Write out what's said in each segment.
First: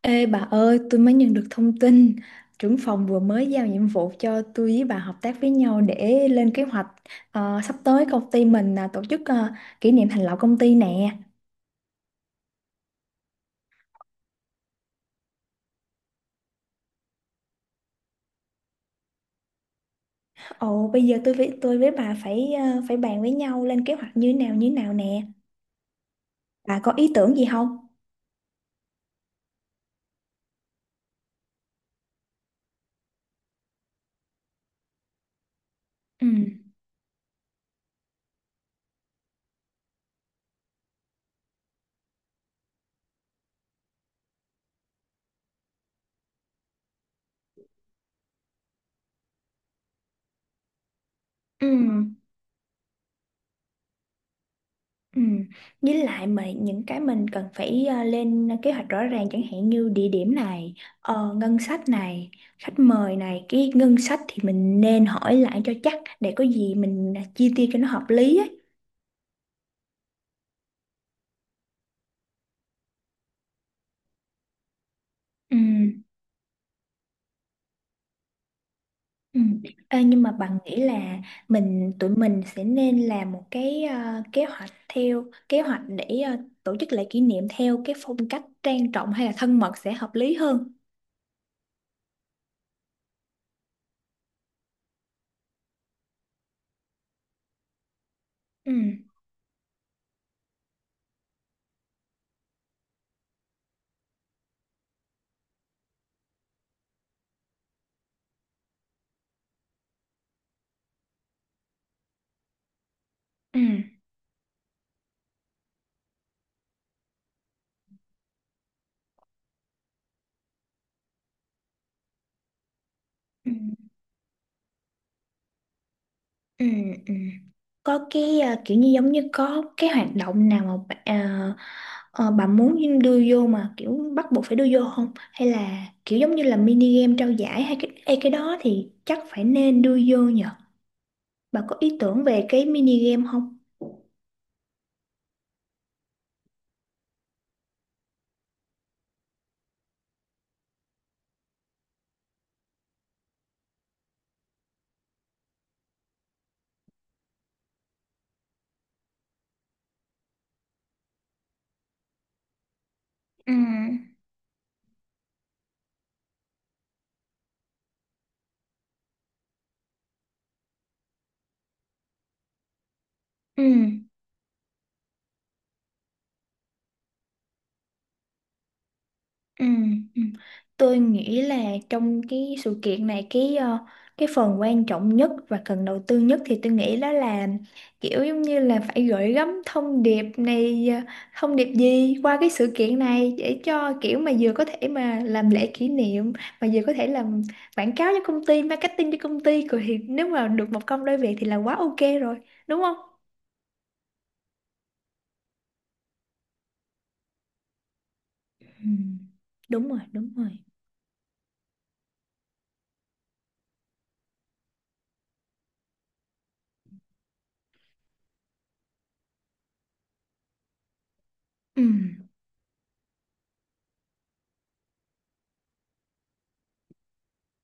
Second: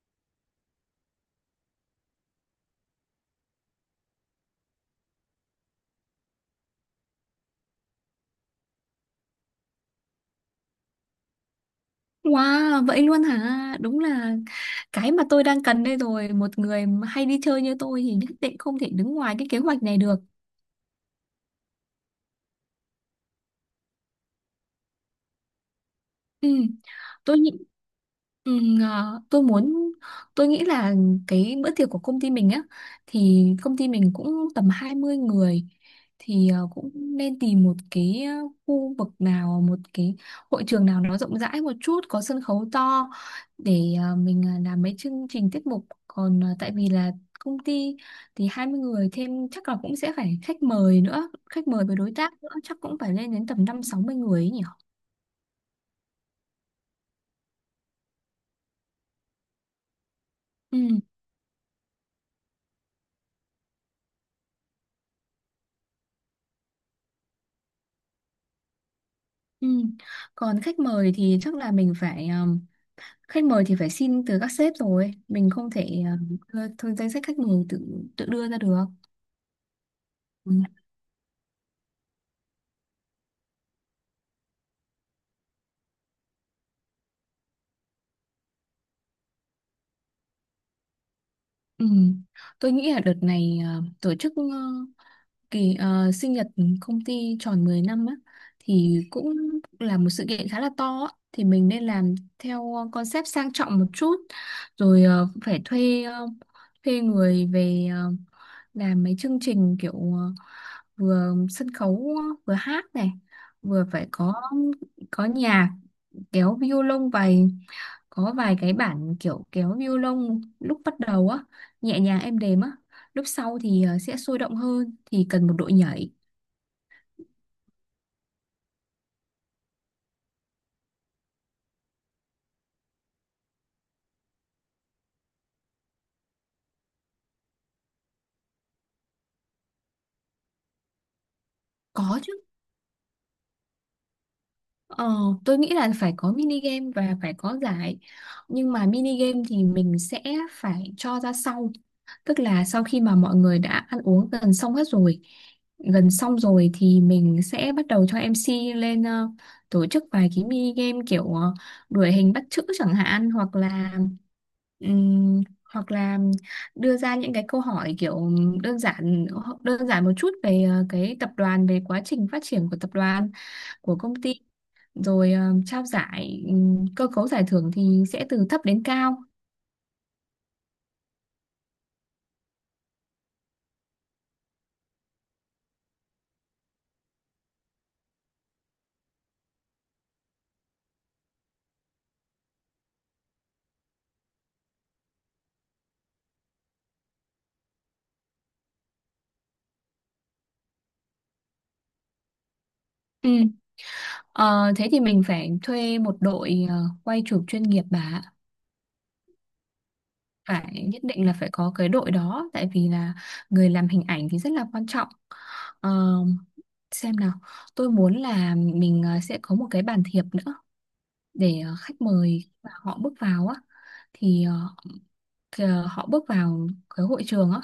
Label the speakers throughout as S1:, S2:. S1: Ê bà ơi, tôi mới nhận được thông tin trưởng phòng vừa mới giao nhiệm vụ cho tôi với bà hợp tác với nhau để lên kế hoạch. Sắp tới công ty mình là tổ chức kỷ niệm thành lập công ty nè.
S2: Wow, vậy luôn hả? Đúng là cái mà tôi đang cần đây rồi. Một người mà hay đi chơi như tôi thì nhất định không thể đứng ngoài cái kế hoạch này được.
S1: Ồ, bây giờ tôi với bà phải phải bàn với nhau lên kế hoạch như thế nào nè.
S2: Ừ,
S1: Bà có ý tưởng
S2: tôi
S1: gì
S2: nghĩ
S1: không?
S2: Ừ, à, tôi muốn tôi nghĩ là cái bữa tiệc của công ty mình á thì công ty mình cũng tầm 20 người,
S1: Ừ.
S2: thì cũng nên tìm một cái khu vực nào, một cái hội trường nào nó rộng rãi một chút, có sân khấu to để mình làm mấy chương trình tiết mục, còn tại vì là công ty thì 20 người, thêm chắc là cũng sẽ phải khách mời nữa, khách
S1: Ừ.
S2: mời với đối tác nữa chắc cũng phải lên đến tầm 50-60 người ấy nhỉ.
S1: Ừ. Với lại mà những cái mình cần phải lên kế hoạch rõ ràng chẳng hạn như địa điểm này,
S2: Ừ.
S1: ngân sách này, khách mời này, cái ngân sách thì mình nên hỏi lại cho chắc để có gì mình chia tiêu cho nó hợp lý ấy.
S2: Ừ. Còn khách mời thì chắc là mình phải khách mời thì phải xin từ các sếp, rồi mình
S1: Ừ.
S2: không thể thôi danh sách khách mời tự tự đưa ra được.
S1: Ừ. Ê, nhưng mà
S2: Ừ.
S1: bạn nghĩ là tụi mình sẽ nên làm một cái kế hoạch theo kế hoạch để tổ chức lễ kỷ niệm theo cái phong cách trang trọng hay là thân mật sẽ hợp lý hơn.
S2: Ừ. Tôi nghĩ là đợt này tổ chức kỳ sinh nhật công ty tròn 10 năm á,
S1: Ừ.
S2: thì cũng là một sự kiện khá là to á. Thì mình nên làm theo concept sang trọng một chút, rồi phải thuê thuê người về làm mấy chương trình kiểu vừa sân khấu, vừa hát này,
S1: Ừ.
S2: vừa phải có nhạc kéo violon, vài có vài cái bản kiểu kéo violon lúc bắt đầu á, nhẹ nhàng êm đềm á, lúc
S1: Ừ.
S2: sau thì sẽ sôi động hơn thì cần một đội nhảy.
S1: Ừ, ừ. Có cái kiểu như giống như có cái hoạt động nào mà bà muốn đưa vô mà kiểu bắt buộc phải đưa vô không? Hay là kiểu giống như là mini game trao giải hay cái đó thì chắc phải nên đưa vô nhờ. Bà có ý
S2: Có
S1: tưởng
S2: chứ.
S1: về cái mini game không?
S2: Ờ, tôi nghĩ là phải có mini game và phải có giải. Nhưng mà mini game thì mình sẽ phải cho ra sau. Tức là sau khi mà mọi người đã ăn uống gần xong hết rồi, gần xong rồi thì mình sẽ bắt đầu cho MC lên tổ chức vài cái mini game kiểu đuổi hình bắt chữ chẳng hạn,
S1: Ừ.
S2: ừm, hoặc là đưa ra những cái câu hỏi kiểu đơn giản, đơn giản một chút về cái tập đoàn, về quá trình phát triển của tập đoàn,
S1: Ừ.
S2: của công ty, rồi trao giải. Cơ cấu giải thưởng thì sẽ từ thấp đến cao.
S1: Ừ, ừ. Tôi nghĩ là trong cái sự kiện này cái phần quan trọng nhất và cần đầu tư nhất thì tôi nghĩ đó là kiểu giống như là phải gửi gắm thông điệp này, thông điệp gì qua cái sự kiện này để cho kiểu mà vừa có thể mà làm lễ kỷ niệm mà vừa có thể làm quảng cáo cho công ty, marketing cho công ty, rồi thì nếu mà được một công đôi việc thì là quá ok rồi, đúng không?
S2: Ừ. Ờ, thế thì mình phải thuê một đội quay chụp chuyên nghiệp bà ạ.
S1: Ừ, đúng rồi, đúng rồi.
S2: Phải nhất định là phải có cái đội đó, tại vì là người làm hình ảnh thì rất là quan trọng. Ờ, xem nào, tôi muốn là mình sẽ có một cái bàn thiệp nữa, để khách mời mà họ bước vào á, thì họ bước vào cái hội trường á,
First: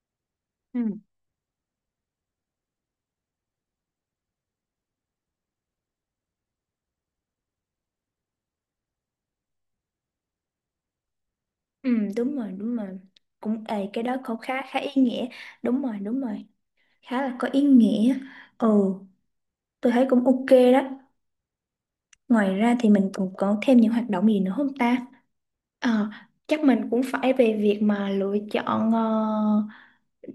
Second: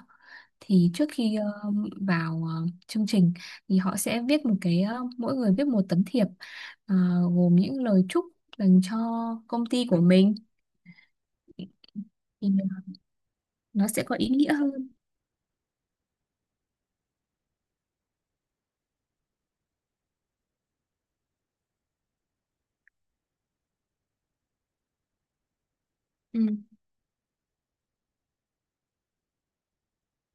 S1: Ừ.
S2: thì trước khi vào chương trình thì họ sẽ viết một cái mỗi người viết một tấm thiệp, ờ, gồm những lời chúc dành cho công ty của mình,
S1: Ừ, đúng
S2: thì
S1: rồi, đúng rồi. Cũng
S2: nó
S1: ê,
S2: sẽ
S1: cái đó
S2: có ý
S1: cũng
S2: nghĩa
S1: khá
S2: hơn.
S1: khá ý nghĩa. Đúng rồi, đúng rồi. Khá là có ý nghĩa. Ừ, tôi thấy cũng ok đó. Ngoài ra thì mình còn có thêm những hoạt động gì nữa không ta? Ờ,
S2: Ừ.
S1: chắc mình cũng phải về việc mà lựa chọn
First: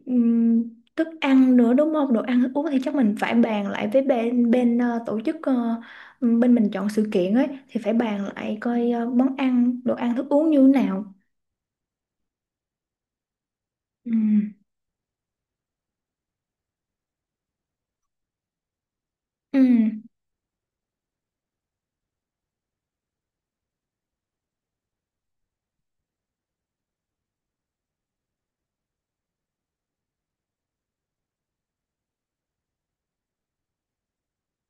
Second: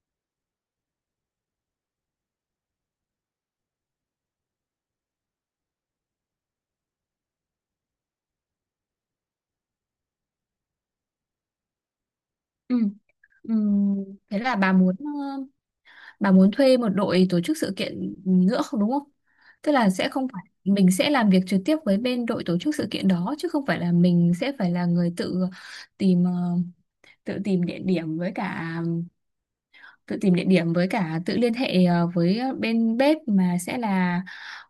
S1: ừm, thức ăn nữa, đúng không? Đồ ăn thức uống thì chắc mình phải bàn lại với bên bên ờ, tổ chức, bên mình chọn sự kiện ấy, thì phải bàn lại coi món ăn, đồ ăn thức uống như thế nào.
S2: Ừ. Ừ.
S1: Ừ.
S2: Thế là bà muốn bà muốn thuê một đội tổ chức sự kiện nữa không, đúng không?
S1: Ừ.
S2: Tức là sẽ không phải mình sẽ làm việc trực tiếp với bên đội tổ chức sự kiện đó, chứ không phải là mình sẽ phải là người tự tìm tự tìm địa điểm với cả tự liên hệ với bên bếp, mà sẽ là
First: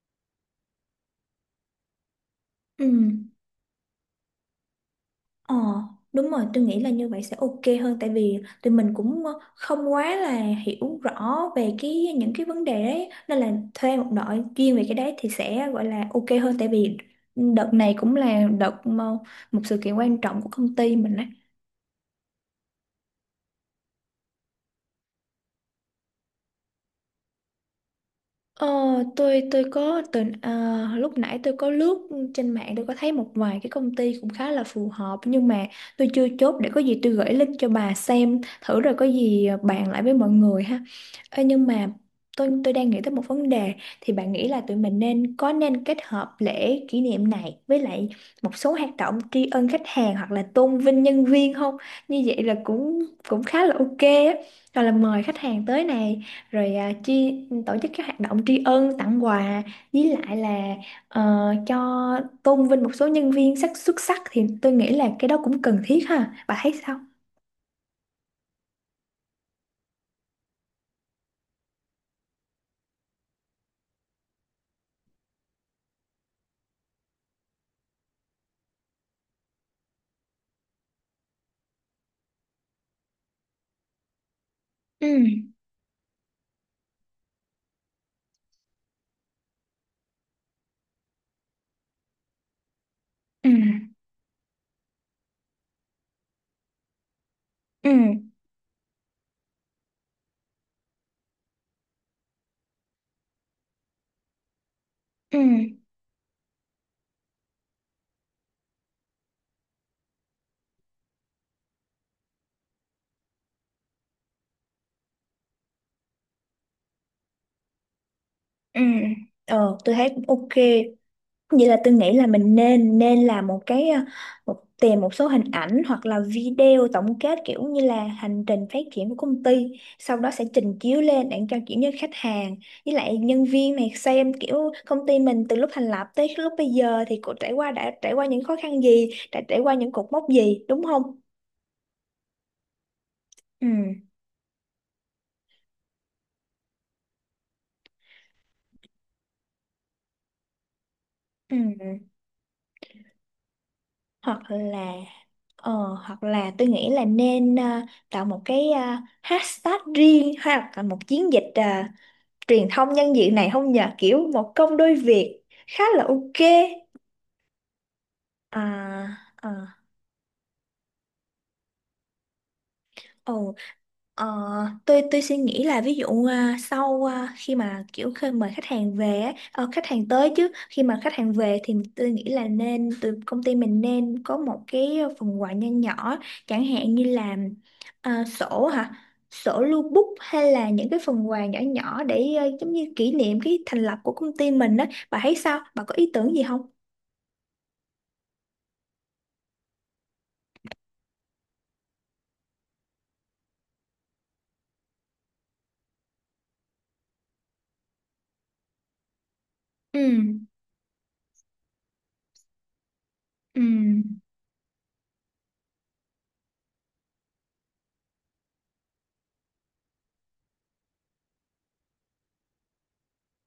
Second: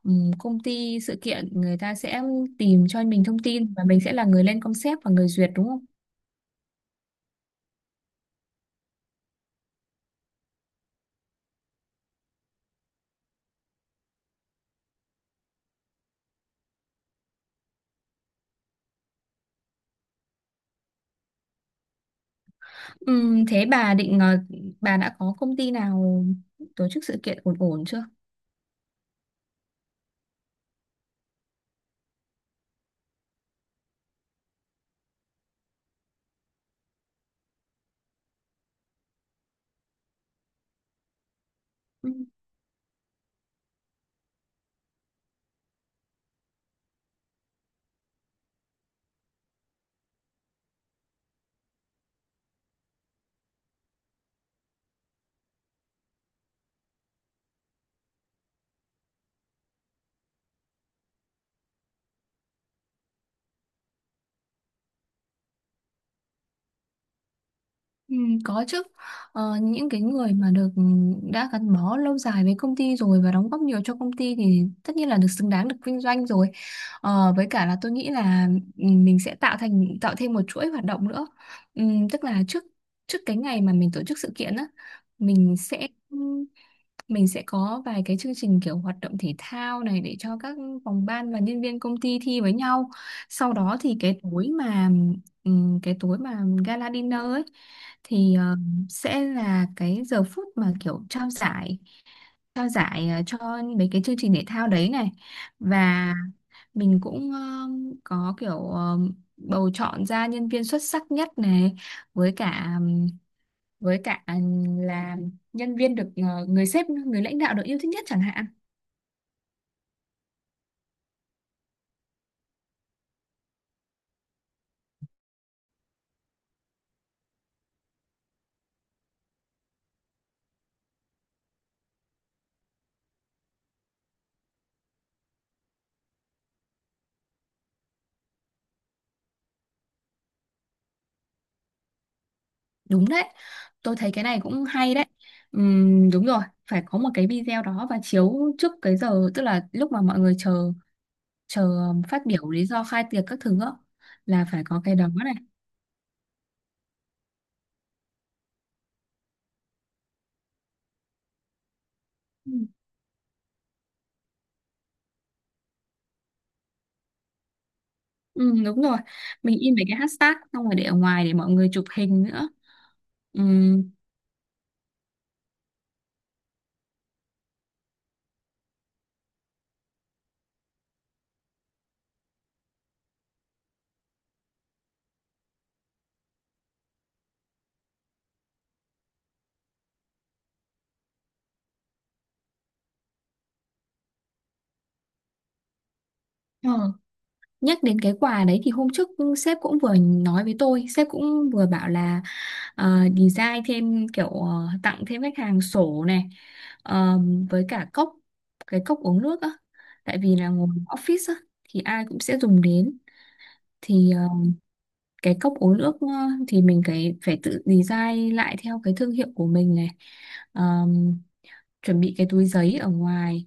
S2: công ty sự kiện người ta sẽ tìm
S1: Ừ.
S2: cho mình thông tin, và mình sẽ là người lên concept và người duyệt,
S1: Ờ,
S2: đúng không?
S1: đúng rồi, tôi nghĩ là như vậy sẽ ok hơn tại vì tụi mình cũng không quá là hiểu rõ về cái những cái vấn đề đấy nên là thuê một đội chuyên về cái đấy thì sẽ gọi là ok hơn, tại vì đợt này cũng là đợt mà một sự kiện quan trọng của công ty mình đấy.
S2: Thế bà định ờ, bà đã có công ty nào tổ chức sự kiện ổn ổn chưa?
S1: Ờ, tôi có từ lúc nãy tôi có lướt trên mạng, tôi có thấy một vài cái công ty cũng khá là phù hợp nhưng mà tôi chưa chốt, để có gì tôi gửi link cho bà xem thử rồi có gì bàn lại với mọi người ha. Ê, nhưng mà
S2: Ừ.
S1: tôi đang nghĩ tới một vấn đề, thì bạn nghĩ là tụi mình nên có nên kết hợp lễ kỷ niệm này với lại một số hoạt động tri ân khách hàng hoặc là tôn vinh nhân viên không? Như vậy là cũng cũng khá là ok á. Rồi là mời khách hàng tới nè, rồi à, tri tổ chức các hoạt động tri ân tặng quà, với lại là ờ, cho tôn vinh một số nhân viên xuất sắc thì tôi nghĩ là cái đó cũng cần thiết ha, bà thấy sao?
S2: Ừ, có chứ. Những cái người mà được, đã gắn bó lâu dài với công ty rồi và đóng góp nhiều cho công ty thì tất nhiên là được, xứng đáng được vinh doanh rồi. Ờ, với cả là tôi nghĩ là mình sẽ tạo thêm một chuỗi hoạt động nữa. Tức là trước trước cái ngày mà mình tổ chức sự kiện á,
S1: Ừ.
S2: mình sẽ mình sẽ có vài cái chương trình kiểu hoạt động thể thao này để cho các phòng ban và nhân viên công ty thi với nhau. Sau đó
S1: Ừ.
S2: thì cái tối mà gala dinner ấy,
S1: Ừ.
S2: thì sẽ là cái giờ phút mà kiểu trao giải, cho mấy cái chương trình thể thao đấy này,
S1: Ừ.
S2: và mình cũng có kiểu bầu chọn ra nhân viên xuất sắc nhất này, với cả với cả là nhân viên được người sếp, người lãnh đạo được yêu thích nhất chẳng hạn.
S1: Ừ. Ờ, tôi thấy cũng ok. Vậy là tôi nghĩ là mình nên nên làm một cái tìm một số hình ảnh hoặc là video tổng kết kiểu như là hành trình phát triển của công ty, sau đó sẽ trình chiếu lên để cho kiểu như khách hàng với lại nhân viên này xem kiểu công ty mình từ lúc thành lập tới lúc bây giờ thì cô trải qua đã trải qua những khó khăn gì, đã trải qua những cột mốc gì, đúng không?
S2: Đúng đấy,
S1: Ừ.
S2: tôi thấy cái này cũng hay đấy. Đúng rồi, phải có một cái video đó và chiếu trước cái giờ, tức là lúc mà mọi người chờ
S1: Ừ.
S2: chờ phát biểu lý do khai tiệc các thứ á,
S1: Hoặc
S2: là phải có
S1: là
S2: cái đó này.
S1: hoặc là tôi nghĩ là nên tạo một cái hashtag riêng hoặc là một chiến dịch
S2: Ừ.
S1: truyền thông nhân diện này không nhờ, kiểu một công đôi việc, khá là ok.
S2: Ừ, đúng rồi,
S1: à,
S2: mình in
S1: à,
S2: mấy cái hashtag xong rồi để ở ngoài để mọi người chụp hình nữa.
S1: ồ, ờ, tôi suy nghĩ là ví dụ sau khi mà kiểu khi mời khách hàng về á, khách hàng tới chứ khi mà khách hàng về thì tôi nghĩ là nên từ công ty mình nên có một cái phần quà nho nhỏ, chẳng hạn như là à, sổ hả sổ lưu bút hay là những cái phần quà nhỏ nhỏ để giống như kỷ niệm cái thành lập của công ty mình á, bà thấy sao, bà có ý tưởng gì không?
S2: Ừ. Nhắc đến cái quà đấy thì hôm trước sếp cũng vừa nói với tôi, sếp cũng vừa bảo là design thêm kiểu tặng thêm khách hàng sổ này, ờ, với cả cái cốc uống nước á.
S1: Ừ,
S2: Tại vì là ngồi office á thì ai cũng sẽ dùng đến,
S1: ừ,
S2: thì cái cốc uống nước thì mình cái phải tự design lại theo cái thương hiệu của mình này. Ờ, chuẩn bị cái túi giấy ở ngoài,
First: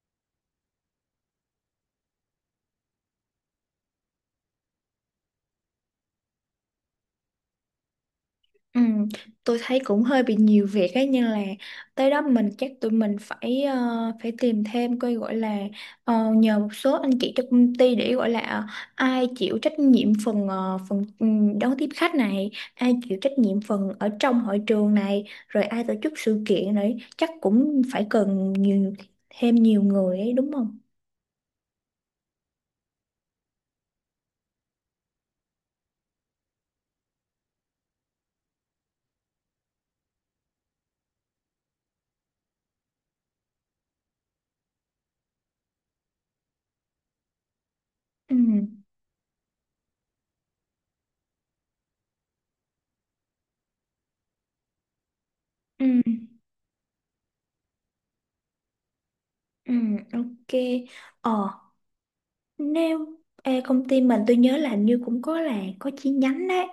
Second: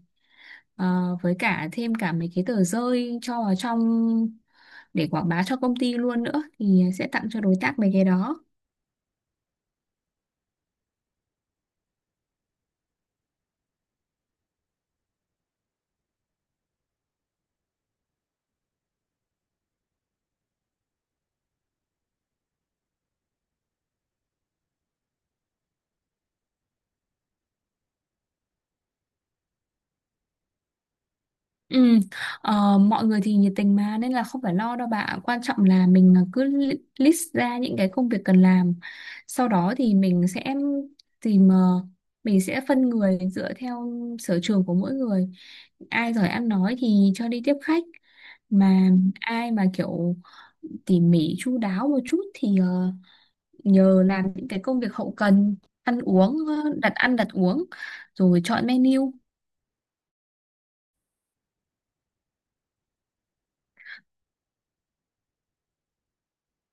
S2: với cả thêm cả mấy cái tờ rơi cho vào trong để quảng bá cho công ty luôn nữa, thì sẽ tặng cho đối tác mấy cái đó.
S1: ừ. Tôi thấy cũng hơi bị nhiều việc ấy nhưng là tới đó mình chắc tụi mình phải phải tìm thêm coi gọi là nhờ một số anh chị trong công ty để gọi là ai chịu trách nhiệm phần ờ, phần ừ, đón tiếp khách này, ai chịu trách nhiệm phần ở trong hội trường này, rồi ai tổ chức sự kiện đấy, chắc cũng phải cần thêm nhiều người ấy, đúng không?
S2: Ừ. Mọi người thì nhiệt tình mà, nên là không phải lo đâu bạn, quan trọng là mình cứ list ra những cái công việc cần làm, sau đó thì tìm ờ, mình sẽ phân người dựa theo sở trường của mỗi người. Ai giỏi ăn nói thì cho đi tiếp khách,
S1: Ừ,
S2: mà ai mà kiểu tỉ mỉ chu đáo một chút thì nhờ làm những cái công việc hậu cần,
S1: ừ,
S2: ăn uống, đặt ăn đặt uống rồi chọn menu.
S1: ừ, ok. Ờ, nếu ê, công ty mình tôi nhớ là hình như cũng có là có chi nhánh đấy,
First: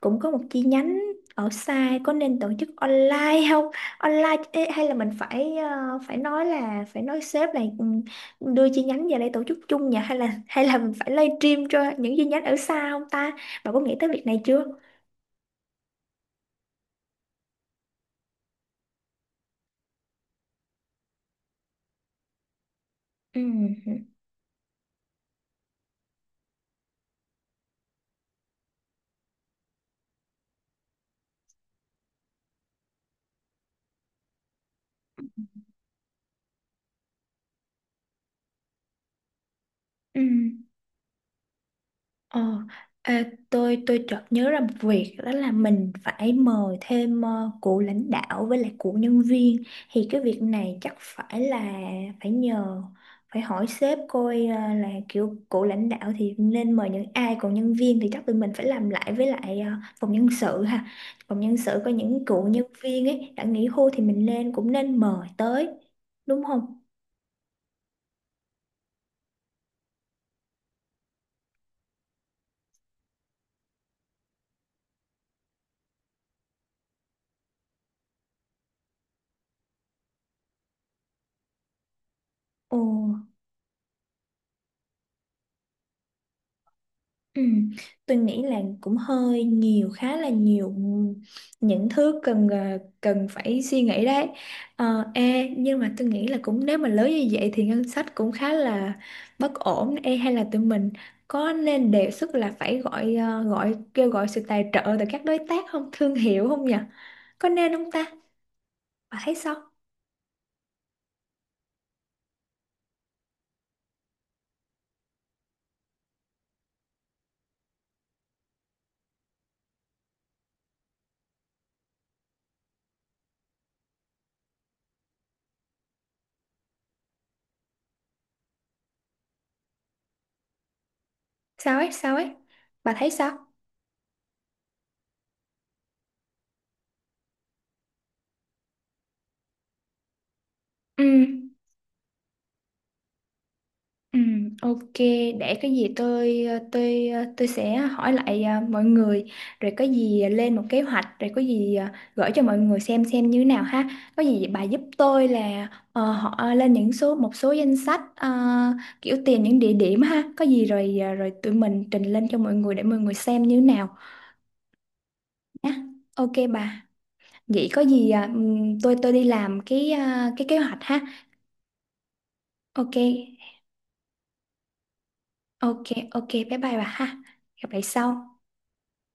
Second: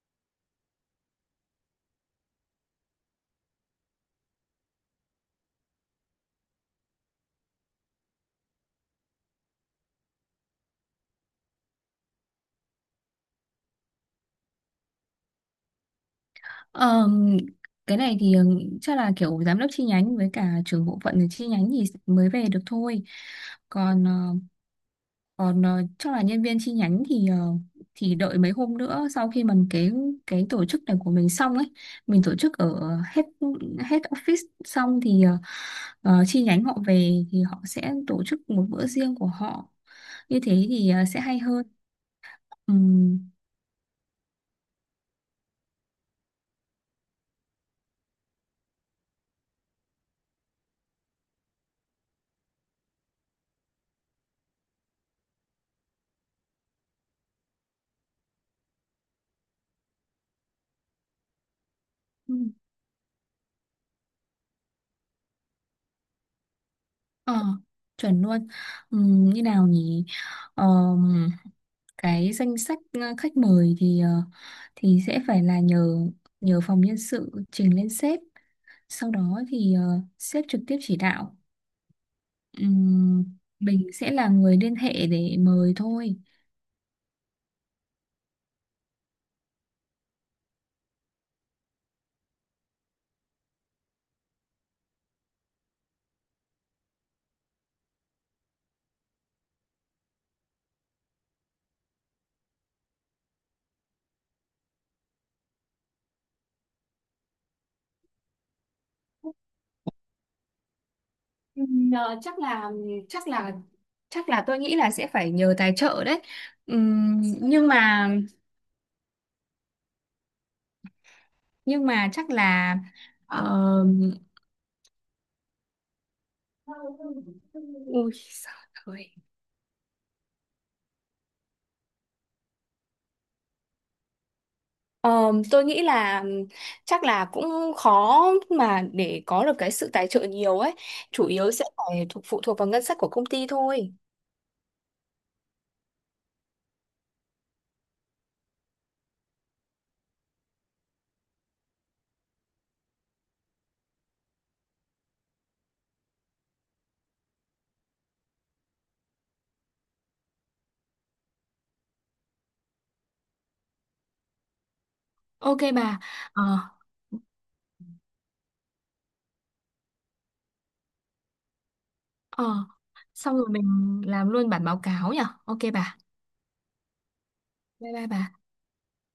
S1: cũng có một chi nhánh ở xa, có nên tổ chức online không, online ê, hay là mình phải ờ, phải nói là phải nói sếp là ừ, đưa chi nhánh về đây tổ chức chung nhỉ, hay là mình phải live stream cho những chi nhánh ở xa không ta, bà có nghĩ tới việc này chưa?
S2: Ờm, cái này thì chắc là kiểu giám đốc chi nhánh với cả trưởng bộ phận ở chi nhánh thì mới về được thôi. còn
S1: Ừ.
S2: ờ, Còn ờ, chắc là nhân viên chi nhánh thì thì đợi mấy hôm nữa, sau khi mà cái tổ chức này của mình xong ấy, mình tổ chức ở hết hết office xong thì chi nhánh họ về thì họ sẽ tổ chức một bữa riêng của họ.
S1: Ừ.
S2: Như thế thì sẽ hay hơn.
S1: Ờ,
S2: Ừm,
S1: tôi chợt nhớ ra một việc đó là mình phải mời thêm cụ lãnh đạo với lại cụ nhân viên, thì cái việc này chắc phải nhờ phải hỏi sếp coi là kiểu cụ lãnh đạo thì nên mời những ai, còn nhân viên thì chắc tụi mình phải làm lại với lại phòng nhân sự ha, phòng nhân sự có những cụ
S2: ừm,
S1: nhân viên ấy đã nghỉ hưu thì mình nên cũng nên mời tới, đúng không?
S2: Ờ, chuẩn luôn. Như nào nhỉ? Ờm, cái danh sách khách mời thì thì sẽ phải là nhờ nhờ phòng nhân sự trình lên sếp. Sau đó thì sếp trực tiếp chỉ đạo.
S1: Ồ.
S2: Ừm, mình sẽ là người liên hệ để mời thôi.
S1: Ừ, tôi nghĩ là cũng hơi nhiều, khá là nhiều những thứ cần cần phải suy nghĩ đấy. Ê, nhưng mà tôi nghĩ là cũng nếu mà lớn như vậy thì ngân sách cũng khá là bất ổn, ê, hay là tụi mình có nên đề xuất là phải gọi ờ, gọi kêu gọi sự tài trợ từ các đối tác không, thương hiệu không nhỉ, có nên không ta, bà thấy sao?
S2: Ừm, ờ, chắc là chắc là chắc là tôi nghĩ là sẽ phải nhờ tài trợ đấy. Ừm, nhưng mà nhưng mà chắc là ờ, ui giời ơi.
S1: Sao ấy sao ấy, bà thấy sao?
S2: Ờ, tôi nghĩ là chắc là cũng khó mà để có được cái sự tài trợ nhiều ấy.
S1: Ừ.
S2: Chủ yếu sẽ phải phụ thuộc vào ngân sách của công ty thôi.
S1: Ừ, ok, để cái gì tôi tôi sẽ hỏi lại mọi người rồi có gì lên một kế hoạch rồi có gì gửi cho mọi người xem như thế nào ha. Có gì bà giúp tôi là ờ, họ lên những số một số danh sách kiểu tìm những địa điểm ha. Có gì rồi rồi tụi mình trình lên cho mọi người để mọi người xem như thế nào
S2: Ok
S1: nhá.
S2: bà.
S1: Ok
S2: Ờ.
S1: bà. Vậy có gì tôi đi làm cái cái kế hoạch ha.
S2: Ờ,
S1: Ok.
S2: xong rồi mình làm luôn bản báo cáo nhỉ? Ok
S1: Ok,
S2: bà.
S1: ok, bye bye bà ha. Gặp lại
S2: Bye bye bà.
S1: sau.